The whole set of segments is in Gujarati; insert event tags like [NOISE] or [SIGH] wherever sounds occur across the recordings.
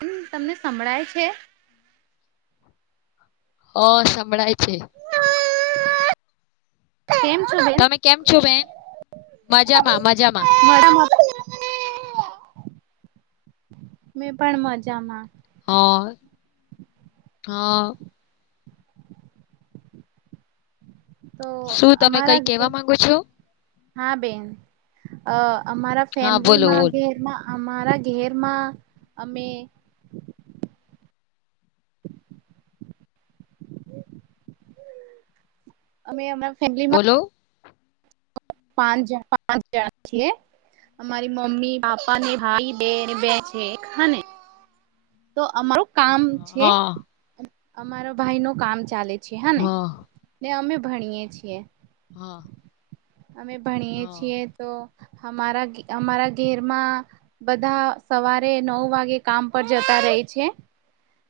હમ તમને સંભળાય છે હ સંભળાય છે કેમ છો બેન? તમે કેમ છો બેન મજામાં મજામાં [UNINTELLIGIBLE] મેં પણ મજામાં હા હા તો શું તમે કઈ અમારા જે કેવા માંગો છો હા બેન અ અમારા હા બોલો ફેમિલીમાં બોલો ઘરમાં અમારા ઘેરમાં અમે અમે એમણા બોલો પાંચ પાંચ જણ છ અમારી મમ્મી પાપા ભાઈ બેન છે હાને તો અમારું કામ છે હા અમારો ભાઈનુ કામ ચાલે છે હાને હા ને અમે ભણીયે છીએ હા અમે ભણીએ હા છીએ તો અરા અમારા ઘેરમાં બધા સવારે નવ વાગે કામ પર જતા રહે છે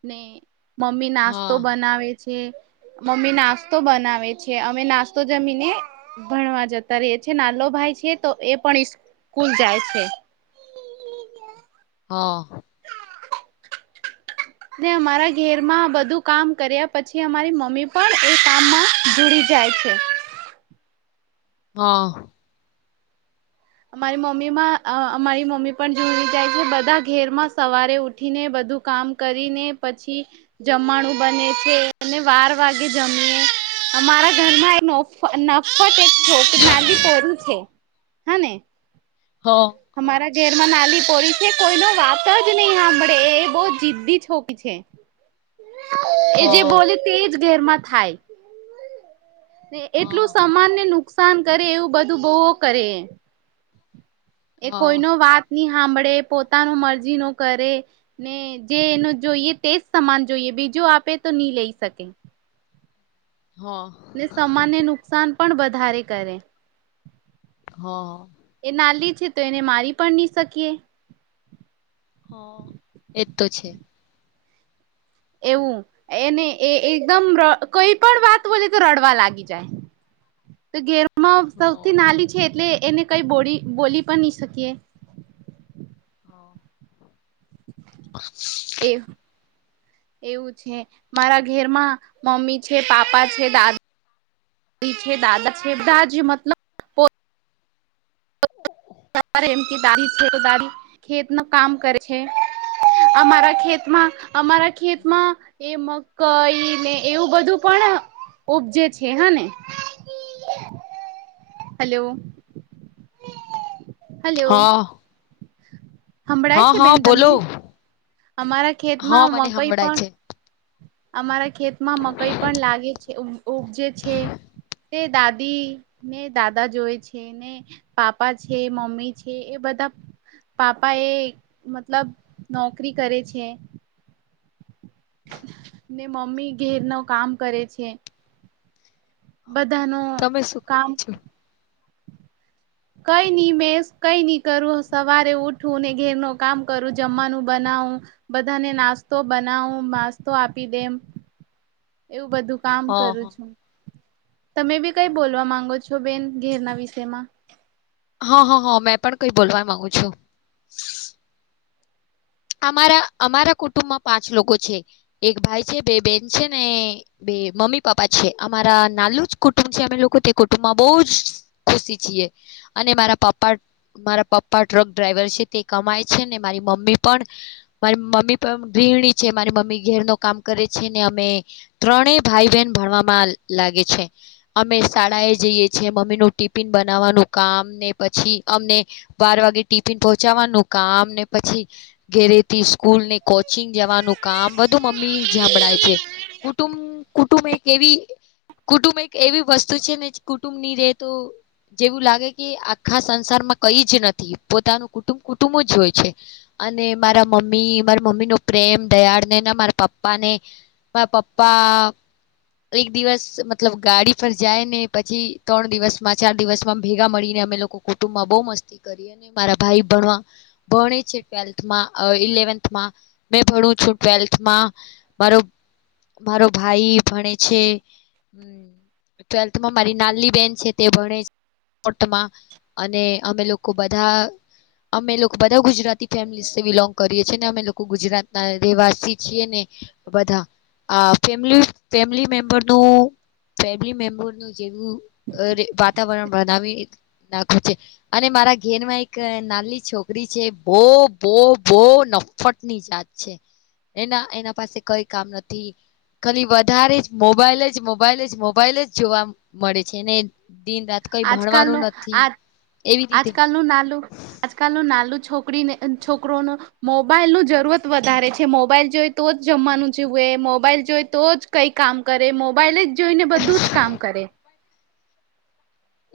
ને મમ્મી નાસ્તો હા બનાવે મમ્મી નાસ્તો બનાવે છે અમે નાસ્તો જમીને ભણવા જતા રહી છે નાલો ભાઈ છે તો એ પણ સ્કૂલ જાય છે હા [UNINTELLIGIBLE] અમારા ઘેર માં બધું કામ કર્યા પછી અમારી મમ્મી પણ એ કામમાં જોડી જાય છે [INAUDIBLE] હા અમારી મમ્મીમાં અમારી મમ્મી પણ જોઈ જાય છે બધા ઘેરમાં સવારે ઉઠીને બધું કામ કરીને પછી જમવાણું બને છે અને બાર વાગે જમીએ અમારા ઘરમાં એ નફત એક છોકરી નાની પરું છે હાને હા હા અમારા ઘેરમાં નાની કોઈ ન વાત જ નહી સાંભળે એ બહુ જિદી છોકરી છે એ જે હા બોલે તેજ ઘરમાં થાય એટલું સમાનને નુકસાન કરે એવું બધું બહુવ કરે એ હા કોઈનુ વાત નહિ સાંભળે પોતાનો મરજીનુ કરે ને જે એનું જોઈએ તેજ સમાન જોઈએ બીજુ જો આપે તો નહી લઈ શકે હા ને સમાનને નુકસાન પણ વધારે કરે હા એ નાલી તો એને મારી પણ નહી શકીએ હા એજ તો છે એવું એને એ એકદમ કઈ પણ વાત બોલી તો રડવા લાગી જાય તો ઘેર હા સૌથી નાની છે એટલે એને કઈ બોલી બોલી પણ નહી શકીએ એવ એવું છે મારા ઘરમાં મમ્મી છે પાપા છે દાદા ડી છે દાદા છે દાજ મતલબ સવા એમ કે દાઢ છે તો દાઢ ખેતનું કામ કરે છે અમારા ખેતમાં અમારા ખેતમાં એ મ કઈ ને એવું બધું પણ ઉપજે છે હા ને હ હલો હા સંંભળાય હા છે હા બેન બોલો તમને અમારા હા ખેતમાં મ મને કોઈ સંભળાય પણ છે અમારા ખેતમાં મકાઈ પણ લાગે છે ઉપજે છે તે દાદી ને દાદા જોય છે ને પાપા છે મમ્મી છે એ બધા પાપા એ મતલબ નોકરી કરે છે [INAUDIBLE] ને મમ્મી ઘેર ન કામ કરે છે બધા ન તમે શું કામ કરો છો કઈ નઈ મે કઈ નઈ કરું સવારે ઉઠ ઠું ને ઘેર ન કામ કરું જમવાનું બનાવું બધાને નાસ્તો બનાવું નાસ્તો આપી દેમ હ એવું બધું કામ કરું છું તમે બી કઈ હા બોલવા માંગો છો છો બેન ઘેરના વિષયમાં હા હા હા મેં પણ કઈ બોલવા માગુ છું અમારા અમારા કુટુંબમાં પાંચ લોકો છે એક ભાઈ છે બે બેન છે ને બે મમ્મી પાપા છે અમારા નાલું જ કુટુંબ છે અમે લોકો તે કુટુંબમાં બહુ જ ખુશી છીએ અને મારા પપ્પા મારા પપ્પા ટ્રક ડ્રાઈવર છે તે કમાય છે અનેને મારી મમ્મી પણ મારી મમ્મી પણ ગૃણી છે મારી મમ્મી ઘેર ન કામ કરે છે ને અમે ત્રણ ભાઈ બહેન ભણવામાં લાગે છે અમે શાળા એ જઈએ છીએ મમ્મી નું ટિફિન બનાવ કામ ને પછી અમને બાર વાગે ટિફિન પહચાવાનું કામ ને પછી ઘેરેથી સ્કૂલ ને કોચિંગ જવાનું કામ બધું મમ્મી સાભળાય છે કુટુંબ કુટુંબ એક એવી કુટુંબ એક એવી વસ્તુ છે ને કુટુંબ ની રહેેતો. જેવું લાગે કે આખા સંસારમાં કઈ જ નથી, પોતાનું કુટુંબ કુટુંબો જ હોય છે. અને મારા મમ્મી, મારા મમ્મી નો પ્રેમ, દયાળને મારા પપ્પા ને. મા પપ્પા. એક દિવસ મતલબ ગાડી પર જાય ને પછી ત્રણ દિવસ માં ચાર દિવસમાં ભેગા મળીને. અમે લોકો કુટુંબમાં બહુ મસ્તી કરી અને મારા ભાઈ ભણવા ભણે છે. થમાં ઇલેવન્થમાં મે ભણું છું ટવેલ્થમાં, મારો મારો ભાઈ ભણે છે. ટ્વેલ્થમાં મારી નાલી બેન છે તે ભણે છે. ટમાં અને અમે લોકો બધા અમે લોકો બધા ગુજરાતી ફેમલી બિલોંગ કરીએ છીએ ને અમે લોકો ગુજરાત ના રહેવાસી છીએ ને બધા. આ ફેમિલી ફેમિલી મેમ્બરનું, ફેમિલી મેમ્બરનું. જેવું વાતાવરણ. બનાવી નાખું છે અને મારા ઘેનમાં એક નાની છોકરી છે. બહ બહ બહ નફટ ની જાત છે. એના એના પાસે કઈ કામ નથી. ખાલી વધારે જ મોબાઈલ જ મોબાઈલ જ મોબાઈલ જ જોવા મળે છે ને. દિન રાત કઈ ભણવાનું નથી. એવી રીતે અજ કાલ નું નાનું આજ કાલનું નાનું છોક છો છોકરો મોબાઈલ ન જરૂરત વધારે છે, મોબાઈલ જોઈ તો જ જમવાનું જેવું એ. મોબાઈલ જોઈ તો જ કઈ કામ કરે મોબાઈલ જ જોઈને બધું જ કામ કરે.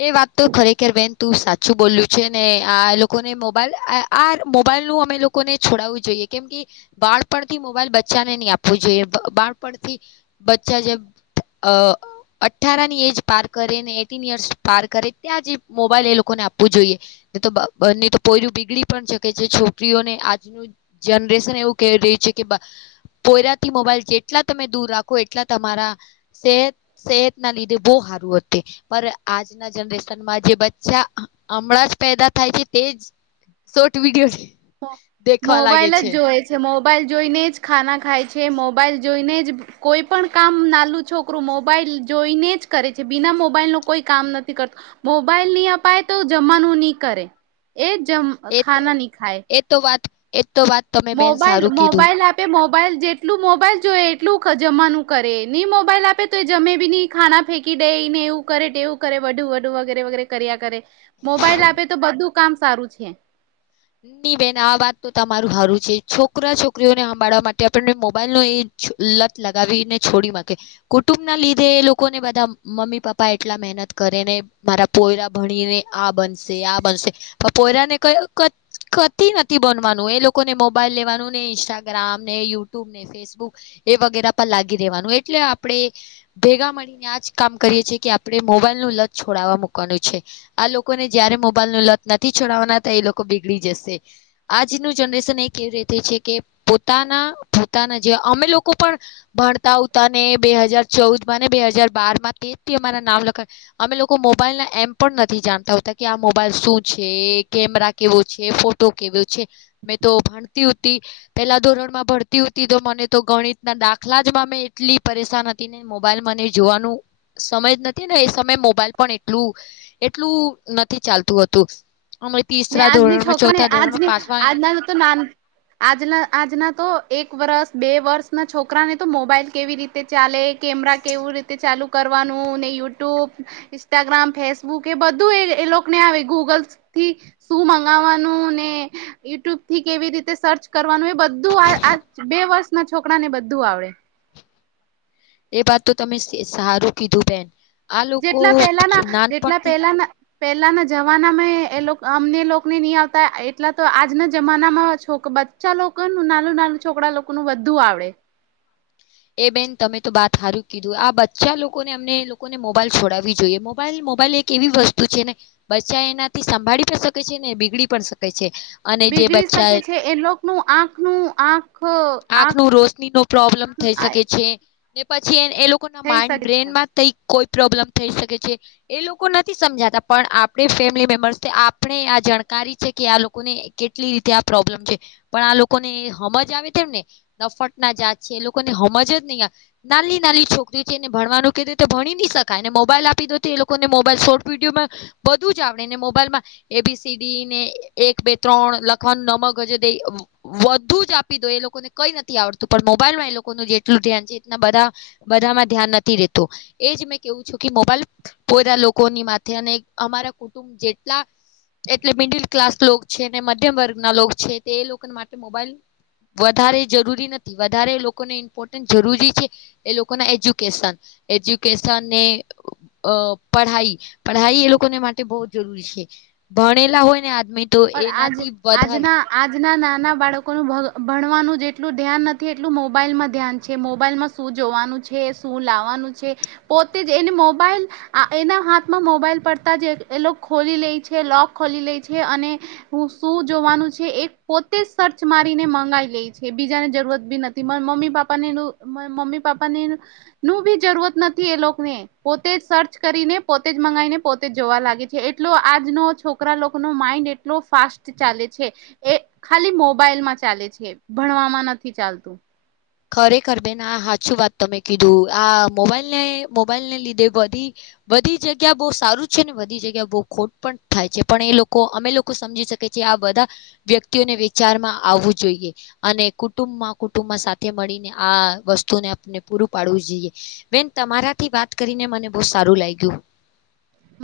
એ વાત તો ખરેખર બેન તું સાચું બોલું છે ને આ લોકોને મોબાઈલ આ મોબલ મોબાઈલ નું અમે લોકોને છોડાવવું જોઈએ કેમ કે બાળપણ થી મોબાઈલ બચ્ચાને નહી આપવું જોઈએ બાળ બચ્ચા જે અઠાર ની એજ પાર કરીને એટી યર્સ. પાર કરે ત્યાં જ મોબાઈલ એ લોકોને આપવું જોઈએ, તો બંને તો પોયરું બીગડી પણ શકે છે. છોકરીઓને આજનું જનરેશન એવું ક રહી છે કે. પોયરાથી મોબાઈલ જેટલા તમે દૂર રાખો એટલા તમારા સ સેહતના લીધે બહુ. સારું પણ. આજના જનરેશનમાં જે બચ્ચા હમણાં જ પેદા થાય છે તેજ. સોટ વીડીયો. મોબાઈલ જ જોએ છે, મોબાઈલ જોઈને જ ખાના ખાય છે મોબાઈલ જોઈને જ. કોઈ પણ કામ નાલું છોકરું મોબાઈલ જોઈને જ કરે છે બિના મોબાઈલ નું કોઈ કામ નથી. મોબાઈલ નહી અપાય તો જમાનું નહી કરે એ. જ એ તો ખાાના ન ખાાય. એ તો વાત. તો વાત તમે બેન મોબાઈલ સારું કીધું મોબાઈલ એપે મોબ મોબાઈલ જેટલું મોબાઈલ જોએ એટલું જમાવાનું કરે, નહી મોબાઈલ આપે તો એ જમે બી નહી ખાના ફેંકી. દેય એવું કરે એવું કરે વું વડું વગેરે વગેરે કર્યા કરે, મોબાઈલ આપે તો બધું કામ સારું. સારું છે. ની બેન આ વાત તો તમારું સારું છે છોકરા છોકરીઓને સાંભાળવા માટે આપણને મોબાઈલ ન એ. લત લગાવીને છોડી માકે કુટુંબ ના લીધે એ લોકોને બધા મમ્મી પપ્પા એટલા મા મદદ કરીને મારા પોયરા ભણીને આ બનશે આ બનશે પણ પોયરાને કઈ કતી નથી બનવાનું એ લોકો ને મોબાઈલ લેવાનું ને ઇન્સ્ટાગ્રામ, ને યુટ્યુબ, ને ફેસબુક. એ વગેરા પર લાગી દેવાનું એટલે આપણેે ભેગા મળીને આજ કામ કરીએ છીએ કે આપણે મો મોબાઈલ નું લત છોડવા મૂકવાનું છે, આ લોકોને જયારે મોબાઈલ નું લત નથી છોડવાના ત એ લોકો. જ આજનું જનરેશન એ કેવી રીતે છે કે પોતાના પોતાના જે અમ અમે લોકો પણ ભણતા ઉતાને બે હાજાર ચૌદ માં ને બે હાજાર બાર માં તેથી અમારા નામ લખા અમે લોકો મોબાઈલ ના એમ પણ નથી જાણતા હોતા કે આ મોબાઈલ શું છે, કેમેરા કેવું. છે ફોટો કેવ્યો છે મેં તો ભણતી હતી પેલા ધોરણ માં ભણતી હતી તો મને તો. ગણિત ના દાખલા જ માં મેં એટલી પરેશાન હતી ને મોબાઈલમાંને જોવાનું સમયજ નથી ને. સમ મોબાઈલ પણ એટલું એટલું નથી ચાલતું હતું અમ ને તસરા. આજની છોકરાને આજની આજના તો નાન આજના આજના. તો એક વર્સ બે વર્ષ ના છોકરા ને તો મોબાઈલ કેવી રીતે ચાલે. કેમરા કેવું રીતે ચાલુ. કરવાનું ને યુટ્યુબ ઇન્સ્ટાગ્રામ ફેસબુક એ બધું એ એ લોકોને આવે ગૂગલ થી. શું મંગાવવાનું ને યુટ્યુબ થી કેવી રીતે સર્ચ કરવાનું એ બધું. બે વર્ષ ના છોકરા ને બધું આવડે. એ વાત તો તમે સારું કીધું બેન. આ લોકો જેટલા પેલાના જેટલા નાનપણથી પેલાના. પેલાના જમાના માં એ અમને લોકોને નહી આવતા એટલા તો આજના જમાના માં છોકરા. બચ્ચા લોકોનું નાલુ નાલુ છોકરા લોકો ન બધુ આવડે. એ બેન તમે તો બાત સારું કીધું આ બચ્ચા લોકોને અમને લોકોને મોબાઈલ છોડાવવી જોઈએ મોબાઈલ. મોબાઈલ એક એવી વસ્તુ છે ને બચ્ચા એનાથી સંભાળી પણ શકે છે ને બીગડી પણ શકે છે. અને જે બીગડી બચ્ચા શકે છે એ લોકોનું આંખ નું આંખ. આંખ ન રોશની નો પ્રોબ્લમ થઈ શકે છે ને પછી. એ લોકો ના થઈ માઇન્ડ શકે છે બ્રેનમાં થ કોઈ. પ્રોબ્લેમ થઈ શકે છે એ લોકો નથી સમજાતા પણ આપણે ફેમિલી મેમ્બર્સ આપણે આ જાણકાર. સારી છે કે આ લોકોને કેટલી રીતે આ પ્રોબ્લેમ છે પણ આ લોકોને સમજ આવે. તેમને નફટ ના જાત છે એ લોકોને સમજ જ નહીં નાલી નાલી છોકરીઓ છે એને ભણવાનું ક. ભણી ન શકાય અને મોબાઈલ આપી દો એ લોકોને મોબાઈલ શોર્ટ વિડીયોમાં બધું જ આવડે ને મોબાઈલમાં એ બી સીડી ને એક બે ત્રણ લખવાનું નમક હજ દ વધુ જ આપી દો એ લોકો લોકોને કઈ નથી આવડતું પણ મોબાઈલમાં એ લોકોનું જેટલું ધ્યાન છે એ બધા બધામાં ધ્યાન નથી રેતું એજ મેં કેવું છું કે મોબાઈલ પોદા લોકોની માથે અને અમારા કુટુંબ જેટલા એટલે મિડલ ક્લાસ છે ને મધ્યમ વર્ગ ના લો છે તે એ લોકોને માટે મોબાઈલ વધારે જરૂરી નથી વધારે લોકોને ઇમ્પોર્ટન્ટ જરૂરી છે એ લોકોના એજ્યુકેશન એજ્યુકેશન ને અ પઢાઈ પઢાઈ એ લોકોને માટે બહુ જ જરૂરી છે ભણેલા હોય ને આ પણ આજ આજના આજના નાના બાળકોનું ભગ ભણવાનું જેટલું ધ્યાન નથી એટલું મોબાઈલમાં ધ્યાન છે મોબાઈલમાં શું જોવાનું છે શું લાવવાનું પોતે જ એને મોબાઈલ એના હાથમાં મોબાઈલ પડતા જ ખોલી લે છે લોક ખોલી લે છે અને હું શું જોવાનું છે એ પોતે જ સર્ચ મારીને મંગાવી લે છે બીજાને જરૂરત બી નથી મમ્મી પાપા મમ્મી પાપા નું બી જરૂરત નથી એ લોકોને પોતે જ સર્ચ કરીને પોતે જ મંગાવને પોતે જ જોવા લાગે છે એટલો આજનો છોકરા લોકોનો માઇન્ડ એટલો ફાસ્ટ ચાલે છે એ ખાલી મોબાઈલમાં ચાલે છે ભણવામાં નથી ચાલતું ખરેખર બેન આ હાચું વાત તમે કીધું આ મોબાઈલને મોબાઈલ ને લીધે બધી બધી જગ્યા બહુ સારું છે ને બધી જગ્યા બહુ ખોટ પણ થાય છે પણ એ લોકો અમે લોકો સમજી શકે આ બધા વ્યક્તિઓને વિચારમાં આવવું જોઈએ અને કુટુંબમાં કુટુંબમાં મળીને આ વસ્તુને આપને પૂરું પાડવું જોઈએ બેન તમારાથી વાત કરીને મને બ સારું લાગ્યું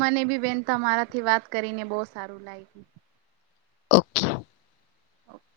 મને બી બેન તમારાથી વાત કરીને બહ સારું લાગ્યું ઓકે. ઓકે